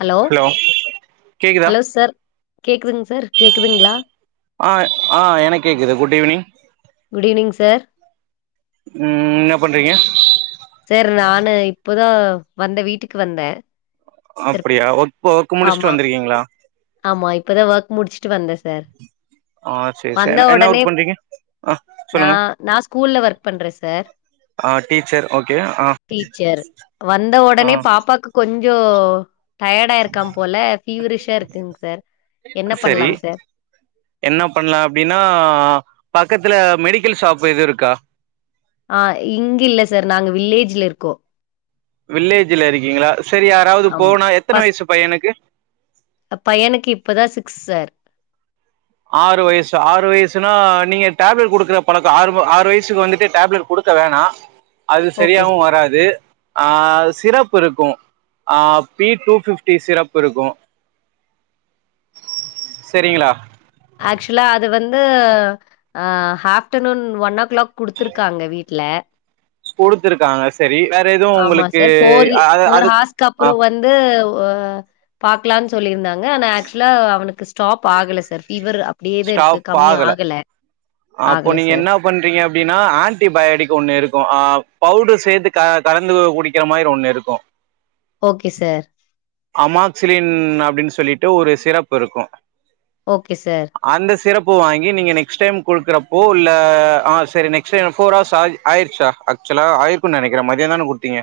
Hello கேக்குதா hello sir கேக்குதுங் sir கேக்குதுங்ளா ஆ ஆ எனக் கேட்குது குட் ஈவ்னிங் குட்ஈவ்னிங் சார் ம் என்ன பண்றீங்க சேர் நானு இப்போதா வந்த வீட்டுக்கு வந்தே அப்டியா ஒர்க் ஒர்க் முடிச்சுட்டு ஆமா வந்திருக்கீங்ளா ஆமா இப்பதா ஒர்க் முடிச்சுட்டு வந்தே சார் ஆ சேரி வந்த சேரி என்ன உடனே ஒர்க் பண்றீங்க ஆ நா சொல்லுங்க நா ஸ்கூல்ல ஒர்க் பண்றே சார் ஆ டீச்சர் ஓகே ஆ டீச்சர் வந்த ஆ உடனே பாப்பாக் கொஞ்சோ டயர்டா இருக்கான் போல ஃபீவரிஷா இருக் குங்க சார் என்ன சரி பண்ணலாங் சார் என்ன பண்ணலா அப்டின்னா பக்கத்துல மெடிக்கல் ஷாப் எதுவு இருக்கா ஆ இங்க இல்ல சார் நாங்க வில்லேஜ்ல இருக்கோ வில்லேஜ்ல இருக்கீங்ளா செரி யாராவது ஆமா போனா எத்தன ஃபர்ஸ்ட் வயசு பையனக்கு பையனுக்கு இப்பதான் சிக்ஸ் சார் ஆறு வயசு ஆறு வயசுனா நீங்க டேப்லெட் குடுக்குற பழக்கோ ஆறு ஆறு வயசுக்கு வந்துட்டு டேப்லெட் குடுக்க வேணா அது ஓகே சரியாவு வராது ஆ சிரப் இருக்கு ஆ பி டூ பிப்டி சிரப் இருக்கு சரிங்ளா ஆக்சுலா அது வந்து ஹாப்டர்நூன் ஒன் ஓ கிளாக் குடுத்துருக்காங்க வீட்ல குடுத்துருக்காங்க செரி வேற எதூ உங்களுக்கு அது அது ஆ கப்ரோ வந்து பாக்லானு சொல்லியிருந்தாங்க ஆனா ஆக்சுலா அவனுக்கு ஸ்டாப் ஆகல சார் ஃபீவர் அப்டியே தான் இருக்கு கம்மி ஆகல அப்போ ஆகல நீங்க சார் என்ன பண்றீங்க அப்டின்னா ஆன்டிபயாட்டிக் ஒன்னு இருக்கு பவுடர் சேத்து க கலந்து குடிக்கிற மாரி ஒன்னு இருக்கு ஓகே சார் அமாக்சிலின் அப்டின்னு சொல்லிட்டு ஒரு சிரப் இருக்கு ஓகே சார் அந்த சிரப் வாங்கி நீங்க நெக்ஸ்ட் டைம் குடுக்கறப்போ இல்ல ஆ சரி நெக்ஸ்ட் டைம் ஃபோர் ஹார்ஸ் ஆகி ஆயிருச்சா ஆக்சுலா ஆயிருக்குனு நெனக்கிறே மதியம் தான குட்தீங்க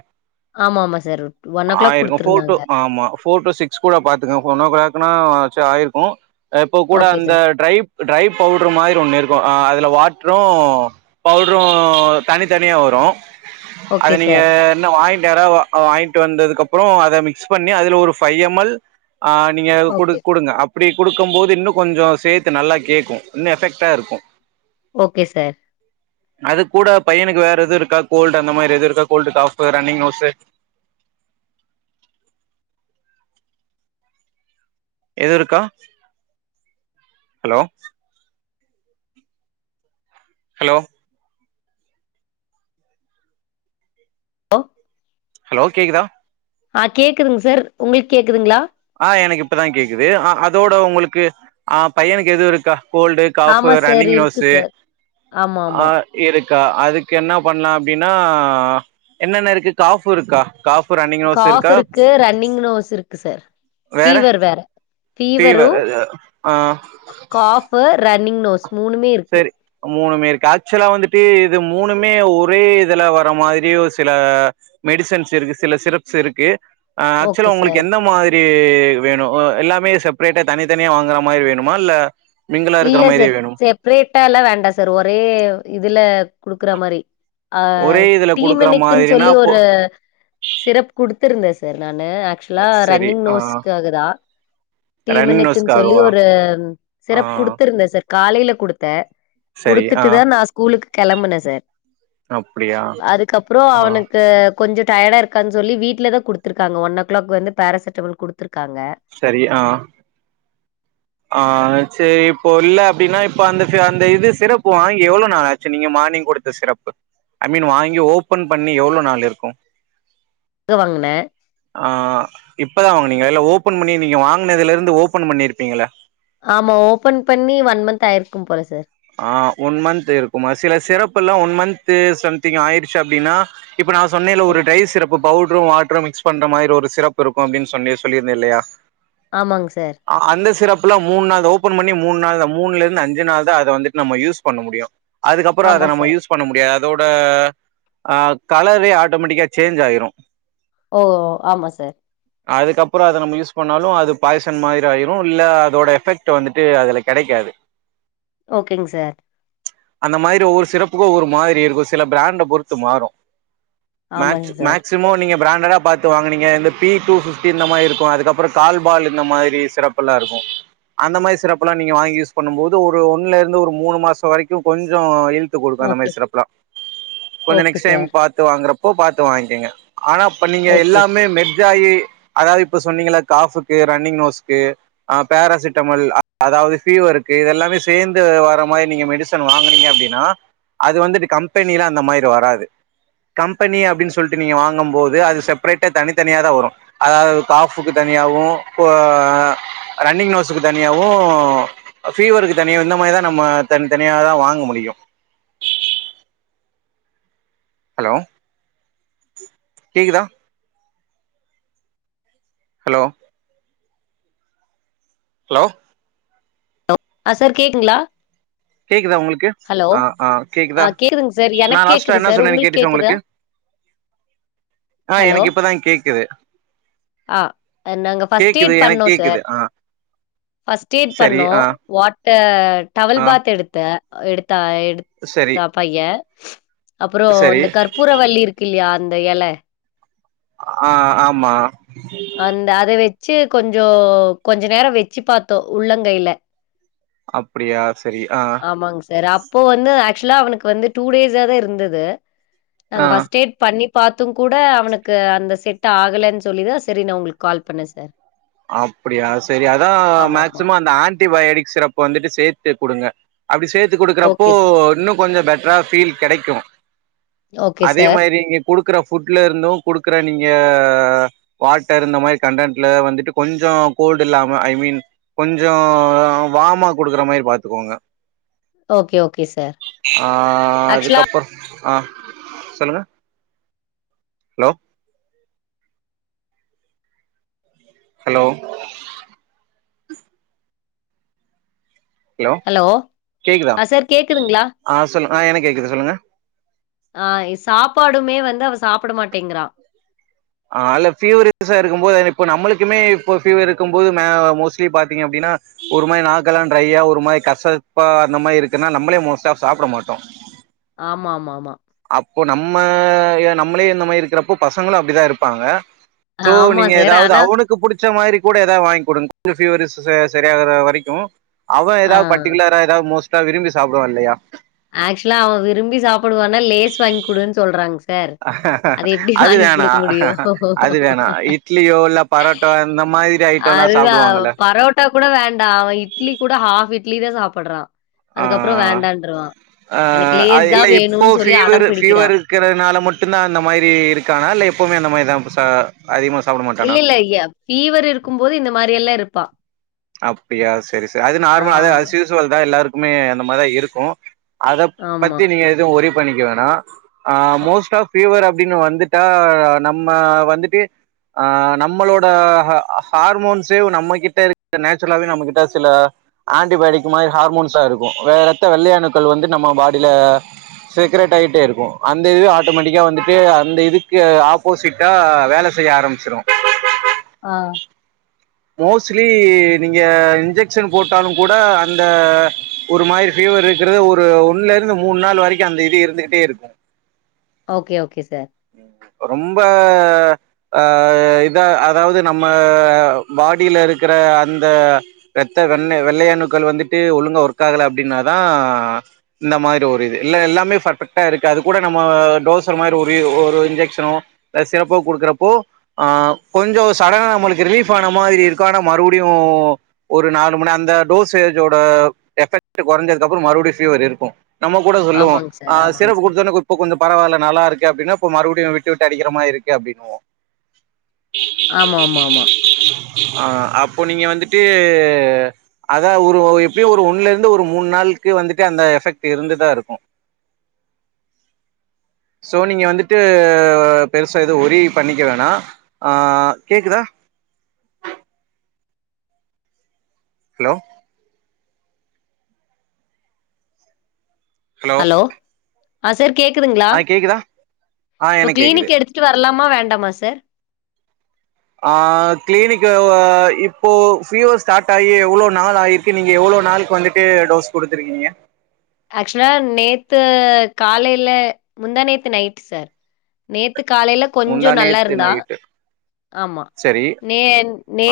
ஆமாமா சார். ஓ கிளாக் ஆயிருக்கும் ஃபோர் டு குடுத்துருந்தாங்க. ஆமா ஃபோர் டு சிக்ஸ் ஸ்கூல பாத்துக்க ஒன் கிளாக்னா ஆயிருக்கு இப்போ கூட ஓகே அந்த சார். ட்ரை ட்ரை பவுடர் மாரி ஒன்னு இருக்கு அதுல வாட்ரு பவுடரு தனி தனியா வரு அத ஓகே நீங்க சார். என்ன வாங்கி நேரா வாங்கிட்டு வந்ததுக்கு அப்பற அத மிக்ஸ் பண்ணி அதுல ஒரு ஃபை எம் எல் ஆ நீங்க குடு ஓகே. குடுங்க அப்டி குடுக்கும் போது இன்னு கொஞ்சோ சேத்து நல்லா கேட்கு இன்னு எஃபெக்டா இருக்கு ஓகே சார் அது கூட பையனுக்கு வேற எது இருக்கா கோல்டு அந்த மாரி எதுவு இருக்கா கோல்டு காஃப் ரன்னிங் நோஸ் எது இருக்கா ஹலோ ஹலோ லோ ஹலோ கேக்குதா ஆ கேக்குதுங் சார் உங்களுக்கு கேக்குதுங்களா ஆ எனக்கு இப்பதா கேக்குது அ அதோட உங்களுக்கு ஆ பையனுக்கு எது இருக்கா கோல்டு காஃப் ஆமா சார். ரன்னிங் இருக்கு நோஸ்சு சார். ஆமாமா. அ இருக்கா அதுக்கு என்ன பண்ணலா அப்டின்னா என்னென்ன இருக்கு ஃகாப் இருக்கா ஃகாப் காஃப் இருக்கு ரன்னிங் நோஸ் இருக்கு சார் ஃபீவர் வேற ஃபீவர் ஆ காஃப் ரன்னிங் நோஸ் மூணுமே இருக்கு சரி மூணுமே இருக்கு ஆக்சுவலா வந்துட்டு இது மூணுமே ஒரே இதுல வர்ற மாரியு சில மெடிசன்ஸ் இருக்கு சில சிரப்ஸ் இருக்கு ஓகே ஆக்சுவலா உங்களுக்கு சார். என்ன மாரி எப்டி வேணு எல்லாமே செப்ரேட்டா தனித்தனியா வாங்கற மாரி வேணுமா இல்ல மிங்கிளா இருக்கற மாரியே வேணுமா செப்ரேட்டா எல்லா வேண்டா சார் ஒரே இதுல குடுக்கற மாறி ஆ ஒரே இதுல டீம் குடுக்குற மினிக்குன்னு மாதிரினா சொல்லி போ ஒரு சிரப் குடுத்திருந்தே சார் நானு ஆக்சுவலா சரி ரன்னிங் ஆ நோஸ்க்காக தா டீ ரன்னிங் மினிக்குன்னு சொல்லி நோஸ்க்காகவா ஒரு ஆ சிரப் குடுத்திருந்த சார் காலைல குடுத்தே சரி ஆ குடுத்துட்டு தா நா ஸ்கூலுக்கு கெளம்புனே சார் அப்டியா அதுக்கப்புறோ ஆ அவனுக்கு கொஞ்சோ டயர்டா இருக்கான்னு சொல்லி வீட்ல தா குடுத்திருக்காங்க ஒன் ஓ கிளாக் வந்து பேராசிட்டமல் குடுத்திருக்காங்க சரி ஆ ஆ செரி இப்போ இல்ல அப்படின்னா இப்ப அந்த சி அந்த இது சிரப் வாங்கி எவ்ளோ நாள் ஆச்சு நீங்க மார்னிங் குடு த்த சிரப்பு ஐ மீன் வாங்கி ஓப்பன் பண்ணி எவ்ளோ நாள் இருக்கு இப்பதா வாங்குனே ஆ இப்ப தா வாங்குனீங்கள இல்ல ஓப்பன் பண்ணி நீங்க வாங்குனதுல இருந்து ஓப்பன் பண்ணிருப்பீங்கள ஆமா ஓப்பன் பண்ணி ஒன் மந்த் ஆயிருக்கும் போல சார் ஆ ஒன் மந்த் இருக்குமா சில சிரப் எல்லா ஒன் மந்த்து சம்திங் ஆயிருச்சு அப்டின்னா இப்ப நா சொன்னேலே ஓ ஒரு டை சிரப்பு பவுட்ரு வாட்ரு மிக்ஸ் பண்ற மாரி ஒரு சிரப்பு இருக்கு அப்டின்னு சொல்லி சொல்லிருந்தே இல்லையா ஆமாங் சார் அந்த சிரப் எல்லா மூண் நாள் தா ஓப்பன் பண்ணி மூண் நாள் தா மூணுல இருந்து அஞ்சு நாள் தா அத வந்துட்டு நம்ம யூஸ் பண்ண முடியு அதுக்கப்புறோ ஆமா அத நம்ம சார். யூஸ் பண்ண முடியாது அதோட ஆ கலரே ஆட்டோமெட்டிக்கா சேஞ்ச் ஆயிரு ஓ ஆமா சார் அதுக்கப்பறோ அத நம்ம யூஸ் பண்ணாலு அது பாய்சன் மாரி ஆயிரு இல்ல அதோட எஃபக்ட் வந்துட்டு அதுல கெடைக்காது ஓகேங் சார் அந்த மாரி ஒவ்வொரு சிரப்புக்கு ஒரு மாரி இருக்கு சில ப்ராண்ட பொருத்து மாரு மேக்ஸ் ஆமாங்க சார். மேக்சிமோ நீங்க ப்ராண்டடா பாத் த்து வாங்குனீங்க இந்த பி டூ பிப்டி இந்த மாரி இருக்கு அதுக்கப்பறோ கால்ஃபால் இந்த மாரி சிரப் எல்லா இருக்கு அந்த மாரி சிரப்பெல்லா நீங்க வாங்கி யூஸ் பண்ணும் போது ஒரு ஒண்ணுல இருந்து ஒரு மூணு மாசோ வரைக்கு கொஞ்சோ இல் டுத்து குடுக்கு அந்த மாரி ஓகே. சிரப்லா கொஞ்சோ ஓகே நெக்ஸ்ட் டைம் சார். பாத்து வாங்குறப்போ பாத்து வாங்கிக்கெங்க ஆனா இப்ப நீங்க ஓகே. எல்லாமே மெர்ஜாயி அதாவது இப்ப சொன்னீங்கல்ல காஃப்புக்கு ரன்னிங் நோஸ்க்கு ஆ பேராசிட்டமல் அதாவது ஃபீவர்ருக்கு இதெல்லாமே சேந்து வர மாரி நீங்க மெடிசன் வாங்குனீங்க அப்டின்னா அது வந்துட்டு கம்பெனிலா அந்த மாதிரி வராது கம்பெனி அப்டின்னு சொல்ட்டு நீங்க வாங்கும்போது அது செப்ரேட்டா தனித்தனியா தா வரு அதாவது காஃப்புக்கு தனியாவு இப்போ ரன்னிங் நோஸ்ஸுக்கு தனியாவு ஃபீவருக்கு தனியாவு இந்த மாரி தா நம்ம தனித் தனியா தா வாங்க முடியு ஹலோ கேக்குதா ஹலோ ஹலோ ஆ சார் கேக்குங்களா கேக்குதா உங்களுக்கு ஹலோ ஆ ஆ கேக்குதா அ கேக்குதுங்க சார் நா எனக்கு லாஸ்ட்டா கேக்குது என்ன சார் சொன்னேன்னு உங்களுக்கு கேட்டுச்சா கேக்குதா ஆ ஹலோ! எனக்கு இப்பதா கேக்குது ஆ நாங்க ஃபர்ஸ்ட்டேட் கேக்குது எனக்கு பண்ணோ கேக்குது சார் ஆ ஃபர்ஸ்ட்டேட் சரி பண்ணோ ஆ வாட்டர் டவல் ஆ பாத் எடுத்தே எடுத்தா எடுத் சரி தா பைய அப்புறோ சரி இந்த கற்பூரவல்லி இருக்கு இல்லையா அந்த எல ஆ ஆமா அந்த அத வெச்சு கொஞ்சோ கொஞ்ச நேரோ வெச்சு பாத்தோ உள்ளங்கைல அப்டியா செரி ஆ அ ஆமாங்க சார் அப்போ வந்து ஆக்சுவலா அவனுக்கு வந்து டூ டேஸா தா இருந்தது ஆ நாங்க ஃபர்ஸ்ட் எய்ட் பண்ணி பாத்துங் கூட அவனுக்கு அந்த செட் ஆகலேன்னு சொல்லிதா சி செரி நா உங்களுக்கு கால் பண்ணே சார் அப்புடியா செரி அதா ஆமாமா. மாக்சிமோ அந்த ஆன்டி பயாட்டிக் சிரப்ப வந்துட்டு சேத்து குடுங்க அப்டி சேத்து குடுக்குறப்போ ஓகே சார். இன்னு கொஞ்ச பெட்டரா ஃபீல் கெடைக்கு ஓகே அதே சார். மாதிரி இங்கக் குடுக்குற ஃபுட்ல இருந்தும் குடுக்குற நீங்க வாட்டர் இந்த மாரி கண்டன்ட்ல வந்துட்டு கொஞ்சோ கோல்ட் இல்லாம ஐ மீன் கொஞ்சோ வாம்மா குடுக்குற மாரி பாத்துக்கோங்க ஓகே, ஓகே சார். ஆ ஆக்சுவலா அதுக்கப்பறோ ஆ சொல்லுங்க ஹலோ ஹலோ ஹலோ கேக்குதா ஆ சார் கேக்குதுங்ளா ஆ சொல்லு ஆ எனக்கு கேக்குது சொல்லுங்க ஆ சாப்பாடுமே வந்து அவ சாப்புட மாட்டேங்றா ஆ அல்ல ஃபீவரிஷா இருக்கும்போது ஏன இப்ப நம்மளுக்குமே இப்போ ஃபீவர் இருக்கும்போது மா மோஸ்ட்லி பாத்தீங்க அப்டின்னா ஒரு மாரி நாக்கெல்லாம் ட்ரைய்யா ஒரு மாரி நாக்கல்லா ட்ரையா ஒரு மாரி கசப்பா அந்த மாரி இருக்குன்னா நம்மளே மோஸ்டா ஆஃப் சாப்புட மாட்டோ ஆமா ஆமா ஆமா அப்போ நம்ம நம்மளே இந்த மாரி இருக்கிறப்போ பசங்களு அப்டிதா இருப்பாங்க சோ ஆமா நீங்க சார். ஏதாவது ஆனா அவனுக்கு புடிச் ச மாரி கூட ஏதா வாங்கிக் குடுங் ஃபீவரிஷ் ச சரியாற வரைக்கு அவன் ஆ ஏதாவது பர்டிகுலரா ஏதா மோஸ்டா விரும்பி சாப்புடுவான் இல்லயா ஆக்சுவலா அவன் விரும்பி சாப்டுவான்னா லேஸ் வாங்கிக் குடுன்னு சொல்றாங்க சார் எப்படி அது வாங்கி வேணா குடுக்க அது முடியும்? வேணா இட்லியோ இல்ல பரோட்டோ இந்த மாதிரி ஐட்டம்லாம் அதுதான் சாப்டுவாங்கல்ல பரோட்டா கூட வேண்டா அவன் இட்லி கூட ஹாஃப் இட்லி தா சாப்ட்றா அதுக்கப்றம் வேண்டான்ருவான் ஆ எனக்கு அ லேஸ் இல்ல தான் இப்போ வேணும்னு சொல்லி ஃபீவர் அடம் ஃபீவரு பிடிக்கிறான். இருக்கறனால மட்டுந்தா அந்த மாரி இருக்கானா இல்ல எப்போமே அந்த மாரி தா ப சா அதிகமா சாப்ட மா இல்ல இல்ல எ ஃபீவர் இருக்கும் போது இந்த மாரி எல்லா இருப்பான் அப்டியா செரி செரி அது ஆ, நார்மல் அது அஸ் யூசுவல் தா எல்லாருக்குமே அந்த மார்தா இருக்கும் அதப் ஆமா. பத்தி நீங்க எதும் ஒரி பண்ணிக்க வேணா ஆ மோஸ்ட்டா ஃபீவர் அப்டின்னு வந்துட்டா நம்ம வந்துட்டு ஆ நம்ளோட ஹ ஹார்மோன்ஸே நம்மகிட்ட இருக் நேச்சுரலாவே நம்மகிட்ட சில ஆன்டிபயோட்டிக் மாரி ஹார்மோன்ஸா இருக்கும் வேற ரத்த வெள்ளை அணுக்கள் வந்து நம்ம பாடில செக்ரேட் ஆய்ட்டே இருக்கும் அந்த இது ஆட்டோமேட்டிக்கா வந்துட்டு அந்த இதுக்கு ஆப்போசிட் ட்டா வேல செய்ய ஆரம்ச்சுரும் ஆ மோஸ்ட்லி நீங்க இன்ஜெக்ஷன் போட்டாலும் கூட அந்த ஒரு மாரி ஃபீவர் இருக்றது ஒரு ஒன்னுல இருந்து மூணு நாள் வரைக்கு அந்த இது இருந்துகிட்டே இருக்கும் ஓகே ஓகே சார் ரொம்ப ஆ இத அதாவது நம்ம பாடில இருக்கற அந்த ரத்த வெண்ண வெள்ளையணுக்கள் வந்துட்டு ஒழுங்கா ஒர்க்காகலே அப்டின்னாதான் இந்த மாரி ஒரு இது இல்ல எல்லாமே பர்ஃபெக்டா இருக்கு அது கூட நம்ம டோசர் மாரி ஒரு ஒரு இன்ஜெக்ஷ க்ஷனோ இல்ல சிறப்பா குடுக்குறப்போ ஆ கொஞ்சோ சடனா நம்மளுக்கு ரிலீஃப் ஆன மாதிரி இருக்கு ஆனா மறுபடியும் ஒரு நாலு மண அந்த டோஸேஜோட எஃபெக்ட் கொறஞ்சதுக்கு அப்றம் மறுபடியும் ஃபீவர் இருக்கும் நம்ம கூட சொல்லுவோம் ஆமாங்க அ சார், ஆமாங்க சிரப் சார். குடுத்தோன இப்ப கொஞ்சோ பராயில்ல நல்லா இருக்கு அப்டின்னா இப்ப மறுபடியு விட்டு விட்டு விட்டு அடிக்கற மாரி இருக்கு அப்டின்வோ ஆமாமாமா ஆ அப்போ நீங்க வந்துட்டு அதா ஒரு ஒ எப்டியு ஒரு ஒன்ல இருந்து ஒரு மூண் நாள்க்கு வந்துட்டு அந்த எஃபெக்ட் இருந்துதா இருக்கும் ஸோ நீங்க வந்துட்டு பெருசா எது ஒரி பண்ணிக்க வேணாம் ஆ கேக்குதா ஹலோ ஹலோ ஆ சார் கேக்குதுங்களா ஆ கேக்குதா ஆ இப்ப எனக்கு கேக்குது கிளினிக்ல எடுத் க்கு வர்லாமா வேண்டாமா சார் ஆ கிளினிக்கு இப்போ ஃபீவர் ஸ்டார்ட் ஆயி எவ்ளோ நாள் ஆயி க்கு நீங்க எவ்ள நாள்க்கு வந்துட்டு டோஸ் குடுத்துருக்கீங்க ஆக்சுலா நேத்து காலைல முந்தாநேத்து நைட்டு சார் நேத்து காலைல கொஞ்சோ முந்தா நல்லா நேத்து இருந்தா நைட்டு ஆமா சரி நே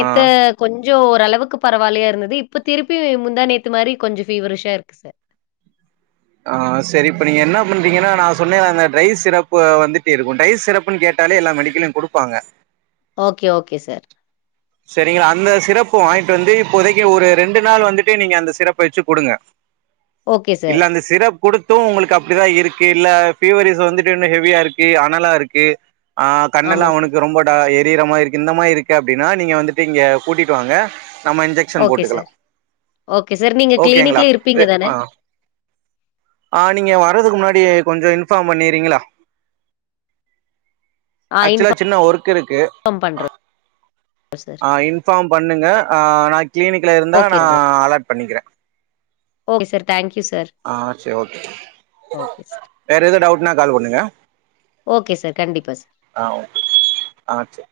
ஆ கொஞ்சோ ஓரளவுக்கு பரவால்லயா இருந்தது இப்ப திருப்பி முந்தாநேத்து மாரி கொஞ்சோ ஃபீவரிஷா இருக்கு சார் ஆ சரி இப்ப நீங்க என்ன பண்றீங்கன்னா நா சொன்ன அந்த ட்ரை சிரப்பு வந்துட்டு இருக்கும் டை சிரப்பு னு கேட்டாலே எல்லா மெடிக்கல்லயு குடுப்பாங்க ஓகே ஓகே சார் சரிங்களா அந்த சிரப்பு வாங்கிட்டு வந்து இப்போதைக்கு ஒரு ரெண்டு நாள் வந்துட்டு நீங்க அந்த சிரப்பு வச்சு குடுங்க ஓகே இல்ல சார். அந்த சிரப் குடுத்தும் உங்களுக்கு அப்டிதா இருக்கு இல்ல ஃபீவரிஸ் வந்துட்டு இன்னு ஹெவியா இருக்கு அனலா இருக்கு ஆ கண்ணெல்லா ஆமா சார். அவனுக்கு ரொம்ப டா எரியிற மா இருக்கு இந்த மாரி இருக்கு அப்டின் னா நீங்க வந்துட்டு இங்க கூட்டிட்டு வாங்க நம்ம இன்ஜெக் ஷன் ஓகே போட்டுக்கலா சார். Okay sir. நீங்க ஓகேங்களா கிளினிக்ல இருப்பீங்க தானே? ஆ ஆ நீங்க வர்றதுக்கு முன்னாடி கொஞ்சோ இன்ஃபார்ம் பண்ணிறீங்களா [inaudible] ஆக்சுவலா சின்ன ஒர்க்கு இருக்கு இன்ஃபார்ம் பண்ற ஆ இன்ஃபார்ம் பண்ணுங்க ஆ நா க்ளின்க்ல இருந்தா ஓகே நா சார். அலர்ட் பண்ணிக்கிற okay sir. Thank you sir. ஆ சேரி ஓகே ஓகே சார். வேற ஏதோ டவுட்னா கால் பண்ணுங்க ஓகே சார் கண்டிப்பா சார் ஆ ஓகே ஆ சேரி